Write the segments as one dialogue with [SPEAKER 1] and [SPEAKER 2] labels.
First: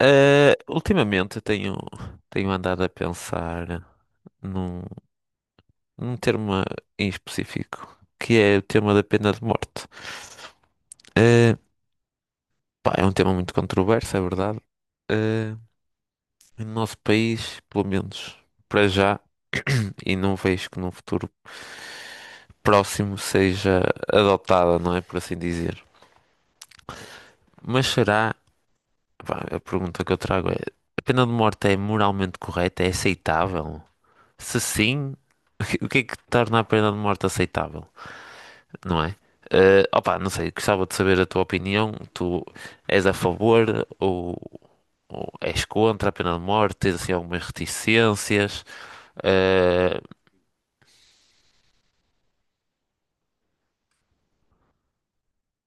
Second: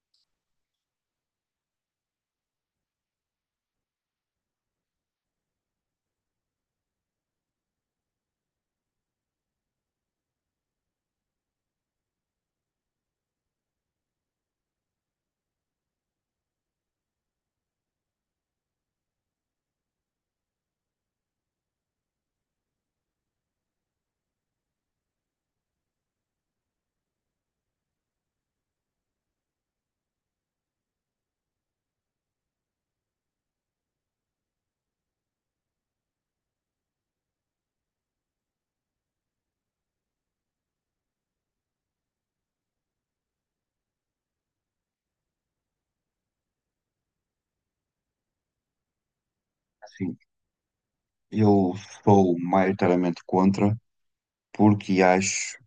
[SPEAKER 1] Ultimamente eu tenho, tenho andado a pensar num, num termo em específico, que é o tema da pena de morte. Ah, Pá, é um tema muito controverso, é verdade. Ah, no nosso país, pelo menos para já, e não vejo que num futuro próximo seja adotada, não é? Por assim dizer. Mas será? Pá, a pergunta que eu trago é: a pena de morte é moralmente correta? É aceitável? Se sim, o que é que torna a pena de morte aceitável? Não é? Opa, não sei, gostava de saber a tua opinião. Tu és a favor ou és contra a pena de morte? Tens assim algumas reticências? Eh,
[SPEAKER 2] Sim, eu sou maioritariamente contra, porque acho.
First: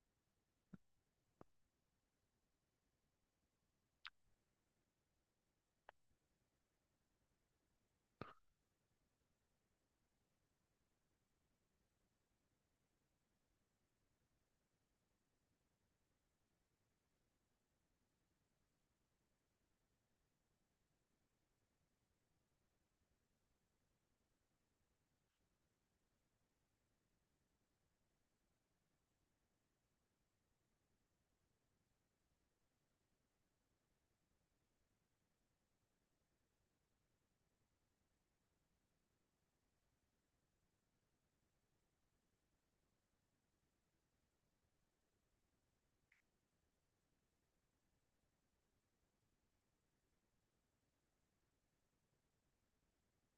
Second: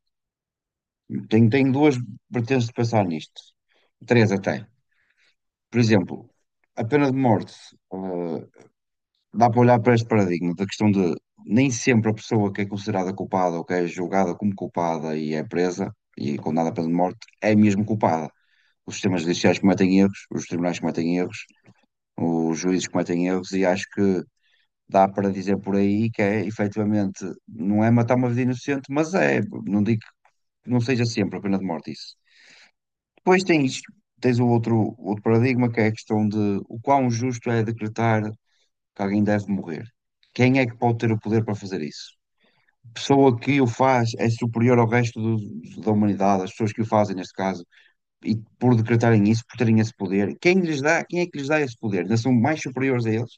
[SPEAKER 2] Tenho duas vertentes de pensar nisto. Três até. Por exemplo, a pena de morte. eh, Dá para olhar para este paradigma da questão de nem sempre a pessoa que é considerada culpada ou que é julgada como culpada e é presa e condenada à pena de morte é mesmo culpada. Os sistemas judiciais cometem erros, os tribunais cometem erros, os juízes cometem erros e acho que dá para dizer por aí que é, efetivamente, não é matar uma vida inocente, mas é, não digo que não seja sempre a pena de morte isso. Depois tens o outro paradigma, que é a questão de o quão justo é decretar que alguém deve morrer. Quem é que pode ter o poder para fazer isso? Pessoa que o faz é superior ao resto da humanidade, as pessoas que o fazem neste caso, e por decretarem isso, por terem esse poder, quem é que lhes dá esse poder? Ainda são mais superiores a eles?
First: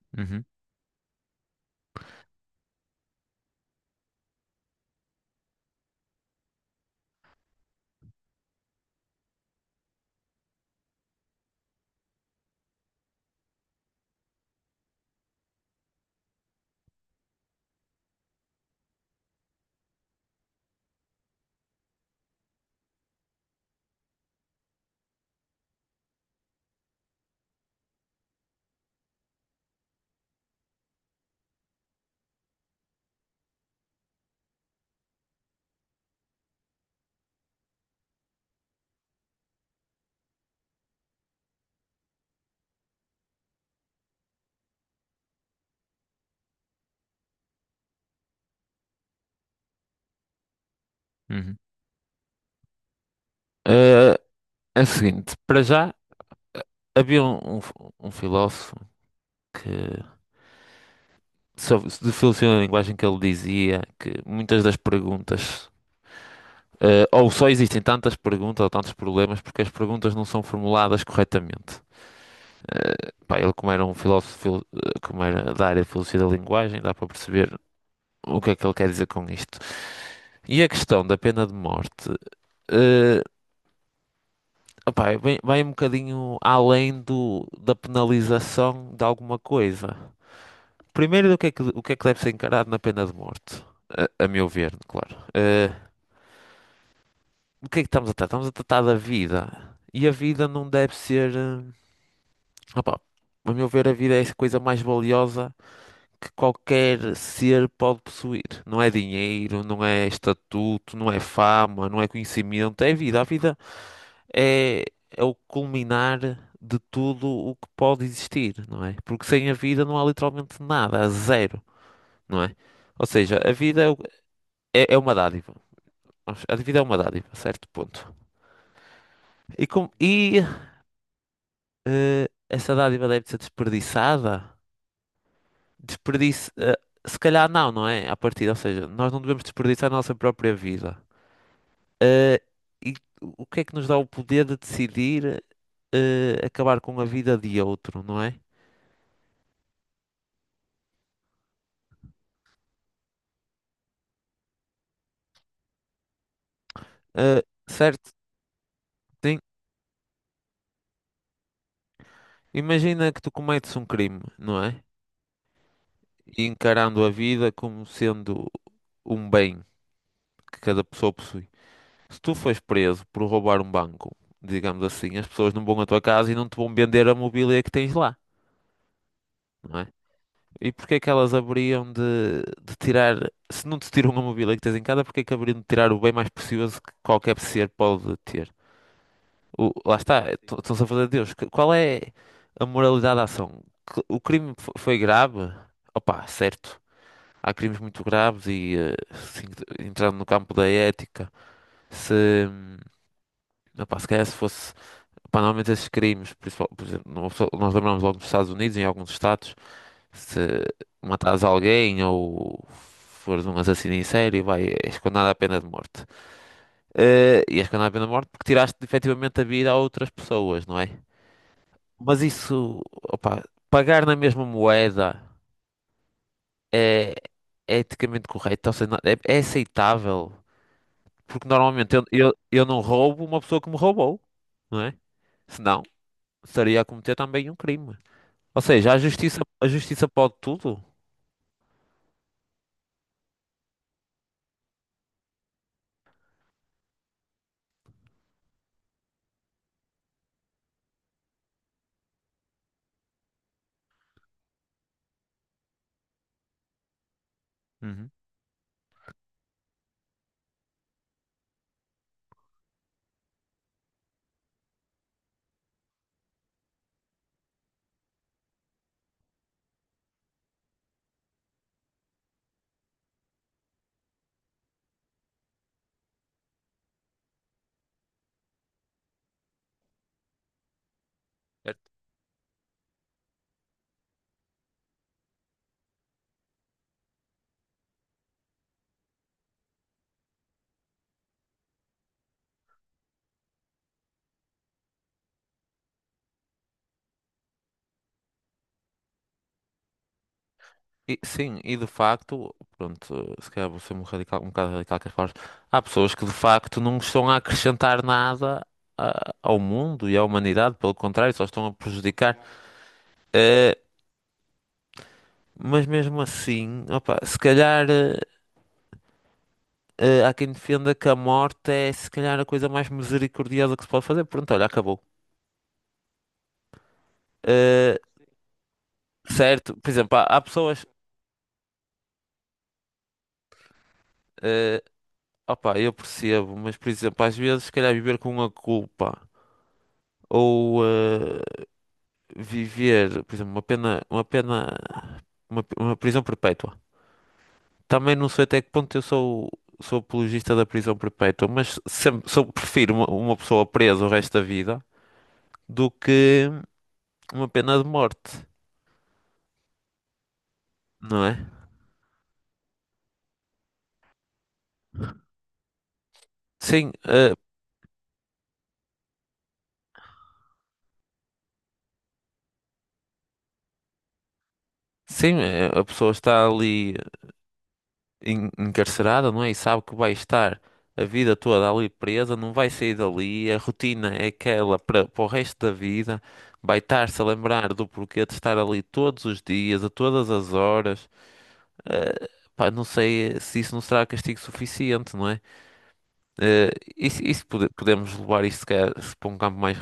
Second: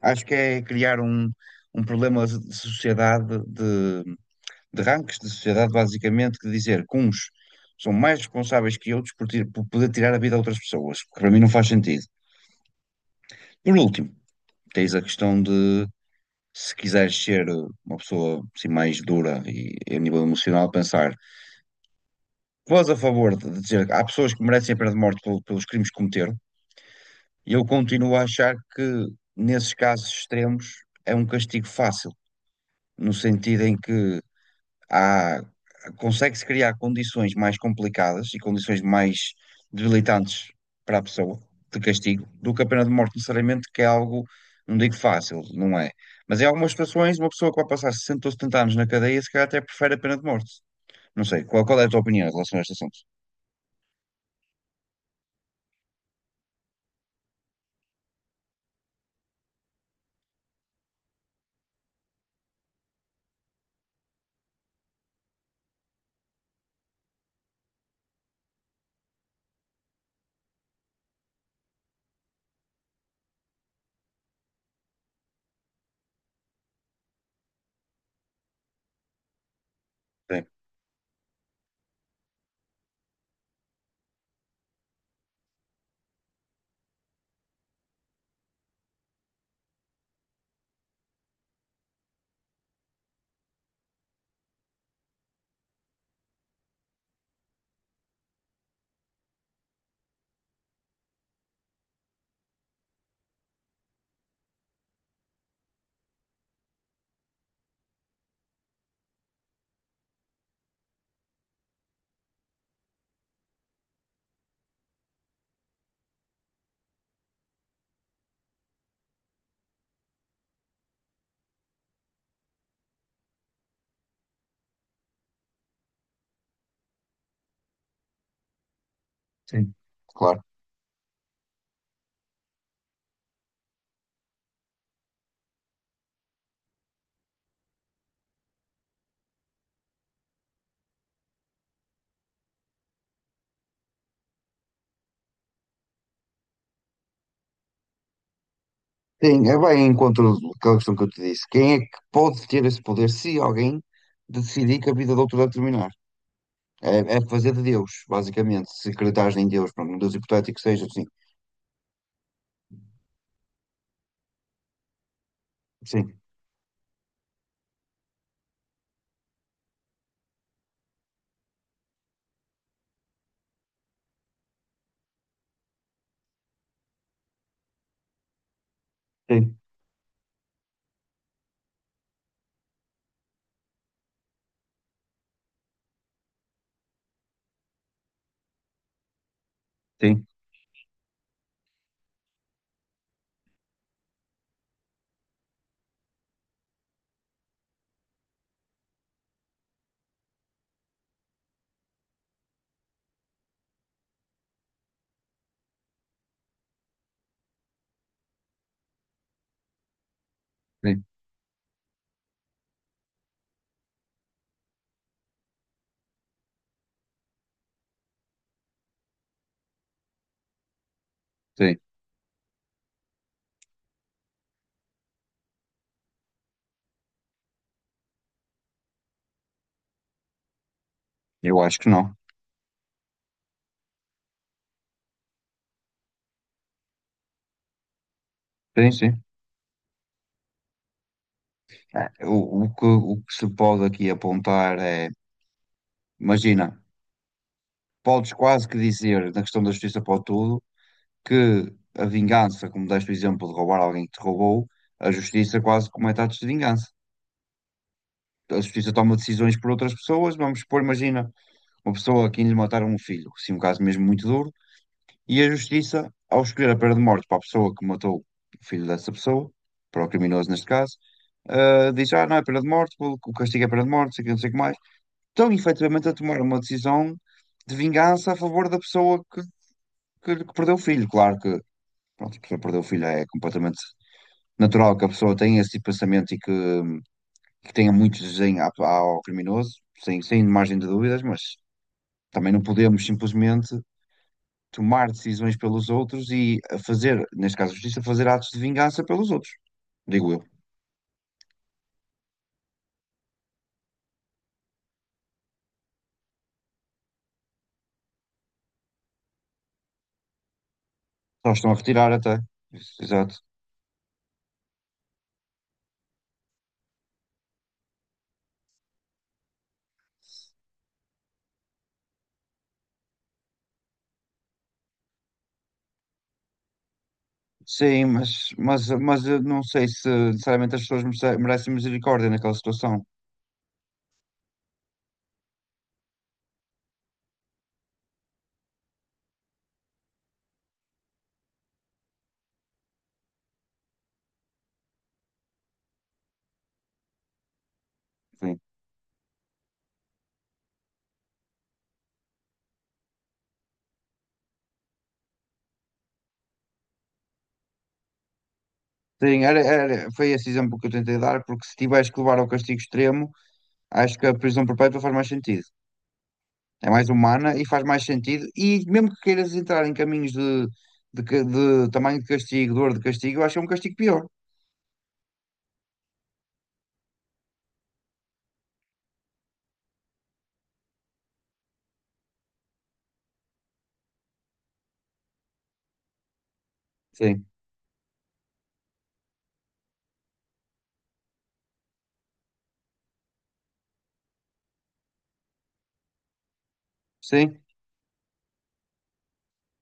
[SPEAKER 2] Acho que
[SPEAKER 1] Uhum,
[SPEAKER 2] é criar um, um problema de sociedade, de rankings de sociedade, basicamente, que dizer que uns são mais responsáveis que outros por, por poder tirar a vida a outras pessoas, que para mim não faz sentido. Por último, tens a questão de, se quiseres ser uma pessoa assim, mais dura e a nível emocional, pensar, vós a favor de dizer que há pessoas que merecem a pena de morte pelos crimes que cometeram, e eu continuo a achar que, nesses casos extremos, é um castigo fácil, no sentido em que há- consegue-se criar condições mais complicadas e condições mais debilitantes para a pessoa de castigo do que a pena de morte, necessariamente, que é algo, não digo fácil, não é? Mas em algumas situações, uma pessoa que vai passar 60 ou 70 anos na cadeia, se calhar até prefere a pena de morte. Não sei,
[SPEAKER 1] uhum.
[SPEAKER 2] qual é a tua opinião em relação a este assunto?
[SPEAKER 1] Eh, É o seguinte, para já havia um filósofo que sobre, de filosofia da linguagem que ele dizia que muitas das perguntas ou só existem tantas perguntas ou tantos problemas porque as perguntas não são formuladas corretamente. Pá, ele, como era um filósofo, como era da área de filosofia da linguagem, dá para perceber o que é que ele quer dizer com isto.
[SPEAKER 2] Sim.
[SPEAKER 1] E a questão da pena de morte, eh, opá, vai um bocadinho além da penalização de alguma coisa. Primeiro, do que é que, o que é que deve ser encarado na pena de morte? A meu ver, claro. Do que é que estamos a tratar? Estamos a tratar da vida. E a vida não deve ser. Opa, a meu ver, a vida é a coisa mais valiosa que qualquer ser pode possuir. Não é dinheiro, não é estatuto, não é fama, não é conhecimento, é vida. A vida é, é o culminar de tudo o que pode existir, não é? Porque sem a vida não há literalmente nada, há zero, não é? Ou seja, a vida é uma dádiva. A vida é uma dádiva, certo ponto. E,
[SPEAKER 2] Sim,
[SPEAKER 1] com, e
[SPEAKER 2] claro.
[SPEAKER 1] essa dádiva deve ser desperdiçada? Desperdício. Se calhar não, não é? À partida, ou seja, nós não devemos desperdiçar a nossa própria vida. Eh, e o que é que nos dá o poder de decidir acabar com a vida de outro, não é?
[SPEAKER 2] Sim, é bem em encontro daquela questão que eu te disse. Quem é que pode ter esse poder se alguém decidir que a vida do outro vai terminar? É, é fazer de Deus,
[SPEAKER 1] Certo,
[SPEAKER 2] basicamente. Se acreditares
[SPEAKER 1] sim.
[SPEAKER 2] em Deus, pronto, um Deus hipotético que seja, sim.
[SPEAKER 1] Imagina que tu cometes um crime, não é?
[SPEAKER 2] Sim,
[SPEAKER 1] E encarando a vida como sendo um bem que cada pessoa possui. Se tu fores preso por roubar um banco, digamos assim, as pessoas não vão à tua casa e não te vão vender a mobília que tens lá,
[SPEAKER 2] sim,
[SPEAKER 1] não é? E porque é que elas haveriam de tirar, se não te tiram a mobília que tens em casa, porque é que haveriam de tirar o bem mais precioso que qualquer ser pode ter? Lá está,
[SPEAKER 2] sim,
[SPEAKER 1] sim. Estão-se a fazer Deus. Qual é a moralidade da ação? O crime foi grave? Opa, certo. Há crimes muito graves e assim, entrando no campo da ética, se, hum, se calhar se fosse, opa, normalmente esses crimes, por exemplo, nós lembramos logo dos Estados Unidos, em alguns estados, se
[SPEAKER 2] sim,
[SPEAKER 1] matares alguém ou fores um assassino em série, és condenado à pena de morte. E és condenado à pena de morte porque tiraste efetivamente a vida a outras pessoas, não é?
[SPEAKER 2] sim.
[SPEAKER 1] Mas isso, opa, pagar na mesma moeda é, é eticamente correto, ou seja, é aceitável. Porque
[SPEAKER 2] Eu acho que
[SPEAKER 1] normalmente eu,
[SPEAKER 2] não.
[SPEAKER 1] eu, eu não roubo uma pessoa que me roubou, não é? Senão estaria a cometer também um crime. Ou
[SPEAKER 2] Sim,
[SPEAKER 1] seja, a
[SPEAKER 2] sim.
[SPEAKER 1] justiça, a justiça pode tudo.
[SPEAKER 2] É, o que se pode aqui apontar é, imagina, podes quase que dizer, na questão da justiça para tudo, que a vingança, como deste o exemplo de roubar alguém que te roubou, a justiça quase comete atos de vingança.
[SPEAKER 1] Uhum.
[SPEAKER 2] A justiça toma decisões por outras pessoas, vamos supor, imagina, uma pessoa a quem lhe mataram um filho, sim, um caso mesmo muito duro. E a justiça, ao escolher a pena de morte para a pessoa que matou o filho dessa pessoa, para o criminoso neste caso, ah, diz: "Ah, não é pena de morte, o castigo é pena de morte, não sei o que, não sei o que mais." Estão efetivamente a tomar uma decisão de vingança a favor da pessoa que, que perdeu o filho. Claro que, pronto, a pessoa que perdeu o filho é completamente natural que a pessoa tenha esse tipo de pensamento e que tenha muito desenho ao criminoso, sem margem de dúvidas, mas também não podemos simplesmente tomar decisões pelos outros e a fazer, neste caso a justiça, fazer atos de vingança pelos outros, digo eu.
[SPEAKER 1] Sim, e de facto, pronto, se calhar vou ser um radical, um bocado radical com as palavras. Há pessoas que de facto não estão a acrescentar nada ao mundo e à humanidade, pelo contrário, só
[SPEAKER 2] Só
[SPEAKER 1] estão
[SPEAKER 2] estão
[SPEAKER 1] a
[SPEAKER 2] a retirar até.
[SPEAKER 1] prejudicar.
[SPEAKER 2] Isso, exato.
[SPEAKER 1] Eh, mas mesmo assim, opa, se calhar há quem defenda que a morte é se calhar a coisa mais misericordiosa que se pode fazer. Pronto, olha, acabou. Eh,
[SPEAKER 2] Sim, mas, mas eu não
[SPEAKER 1] Certo,
[SPEAKER 2] sei
[SPEAKER 1] por
[SPEAKER 2] se
[SPEAKER 1] exemplo, há
[SPEAKER 2] necessariamente as
[SPEAKER 1] pessoas.
[SPEAKER 2] pessoas merecem misericórdia naquela situação.
[SPEAKER 1] eh, Opa, eu percebo, mas por exemplo, às vezes se calhar viver com a culpa ou viver, por exemplo, uma pena, uma prisão perpétua. Também não sei
[SPEAKER 2] Sim,
[SPEAKER 1] até que ponto eu sou apologista da prisão perpétua, mas sempre, sou, prefiro uma pessoa presa o resto da vida do que uma pena de morte,
[SPEAKER 2] sim, foi esse exemplo que eu tentei
[SPEAKER 1] não
[SPEAKER 2] dar,
[SPEAKER 1] é?
[SPEAKER 2] porque se tiveres que levar ao castigo extremo, acho que a prisão perpétua faz mais sentido. É
[SPEAKER 1] Sim,
[SPEAKER 2] mais
[SPEAKER 1] eh,
[SPEAKER 2] humana e faz mais sentido. E mesmo que queiras entrar em caminhos de, de tamanho de castigo, dor de castigo, eu acho que é um castigo pior.
[SPEAKER 1] sim, a pessoa está ali encarcerada, não é? E sabe que vai estar a vida toda ali presa, não vai sair dali, a rotina é aquela para o resto da vida, vai estar-se a
[SPEAKER 2] Sim,
[SPEAKER 1] lembrar do porquê de estar ali todos os dias, a todas as horas. Eh, Pá, não sei se isso não será castigo suficiente, não é? Eh, isso,
[SPEAKER 2] sim,
[SPEAKER 1] podemos levar isso se calhar, se para um campo mais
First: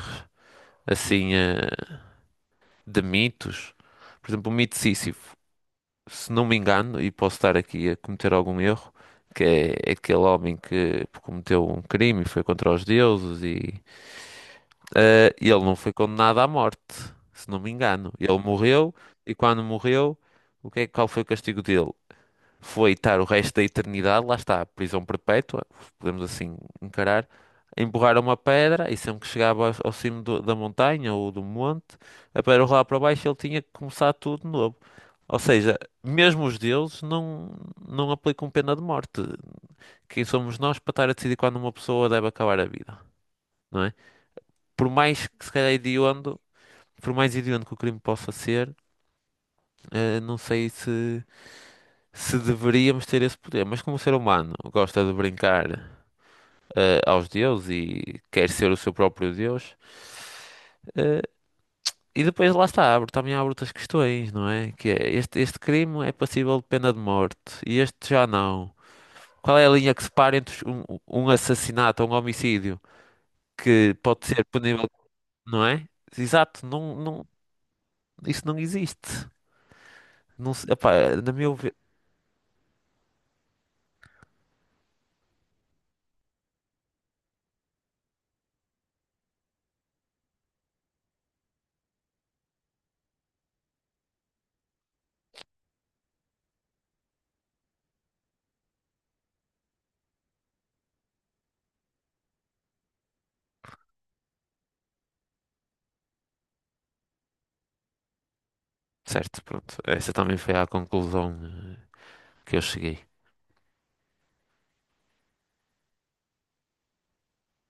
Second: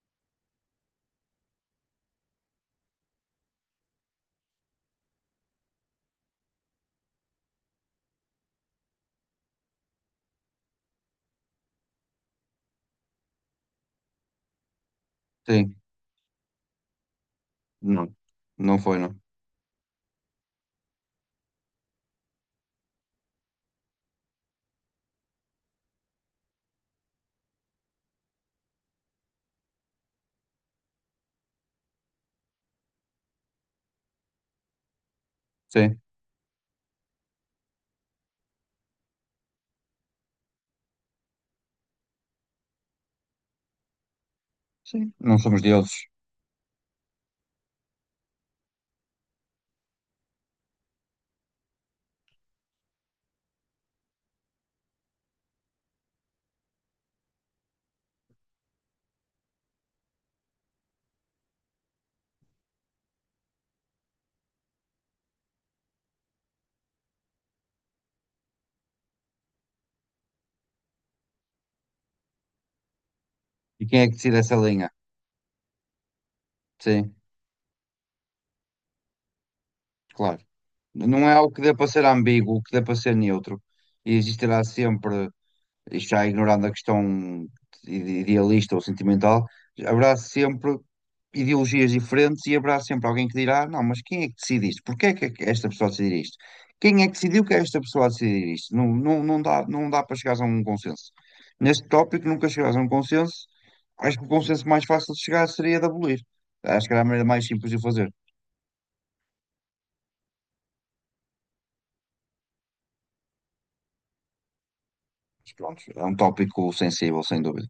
[SPEAKER 1] assim, de mitos. Por exemplo, o mito de Sísifo. Se não me engano, e posso estar aqui a cometer algum erro, que é aquele homem que cometeu um crime e foi contra os deuses e ele
[SPEAKER 2] sim.
[SPEAKER 1] não foi condenado à morte, se não me engano.
[SPEAKER 2] Não,
[SPEAKER 1] Ele
[SPEAKER 2] não
[SPEAKER 1] morreu
[SPEAKER 2] foi, não.
[SPEAKER 1] e quando morreu, qual foi o castigo dele? Foi estar o resto da eternidade, lá está, prisão perpétua, podemos assim encarar, a empurrar uma pedra e sempre que chegava ao cimo da montanha ou do monte, a pedra rolava para baixo, e ele tinha que começar tudo de novo. Ou seja,
[SPEAKER 2] Sim,
[SPEAKER 1] mesmo os deuses não aplicam pena de morte. Quem somos nós para estar a decidir quando uma pessoa deve acabar a vida, não é? Por
[SPEAKER 2] sim,
[SPEAKER 1] mais
[SPEAKER 2] não
[SPEAKER 1] que se
[SPEAKER 2] somos
[SPEAKER 1] calhar
[SPEAKER 2] deuses.
[SPEAKER 1] hediondo, por mais hediondo que o crime possa ser, não sei se, se deveríamos ter esse poder. Mas como o ser humano gosta de brincar, aos deuses e quer ser o seu próprio deus, eh, e depois lá está, também abre outras questões, não é? Que é, este crime é passível de pena de morte e este já não. Qual é a linha que separa entre um assassinato ou um homicídio
[SPEAKER 2] E
[SPEAKER 1] que
[SPEAKER 2] quem é que
[SPEAKER 1] pode
[SPEAKER 2] decide
[SPEAKER 1] ser
[SPEAKER 2] essa linha?
[SPEAKER 1] punível, não é? Exato,
[SPEAKER 2] Sim,
[SPEAKER 1] não, isso não existe.
[SPEAKER 2] claro.
[SPEAKER 1] Epá,
[SPEAKER 2] Não é
[SPEAKER 1] na
[SPEAKER 2] algo
[SPEAKER 1] minha
[SPEAKER 2] que dê
[SPEAKER 1] ver,
[SPEAKER 2] para ser ambíguo, que dê para ser neutro. E existirá sempre. Isto já ignorando a questão idealista ou sentimental, haverá sempre ideologias diferentes e haverá sempre alguém que dirá: "Não, mas quem é que decide isto? Porquê é que esta pessoa decidir isto? Quem é que decidiu que é esta pessoa a decidir isto?" Não, não dá para chegares a um consenso. Neste tópico, nunca chegarás a um consenso. Acho que o consenso mais fácil de chegar seria de abolir. Acho que era a maneira mais simples de o fazer.
[SPEAKER 1] certo, pronto. Essa também foi a conclusão que eu cheguei.
[SPEAKER 2] Mas pronto, é um tópico sensível, sem dúvida.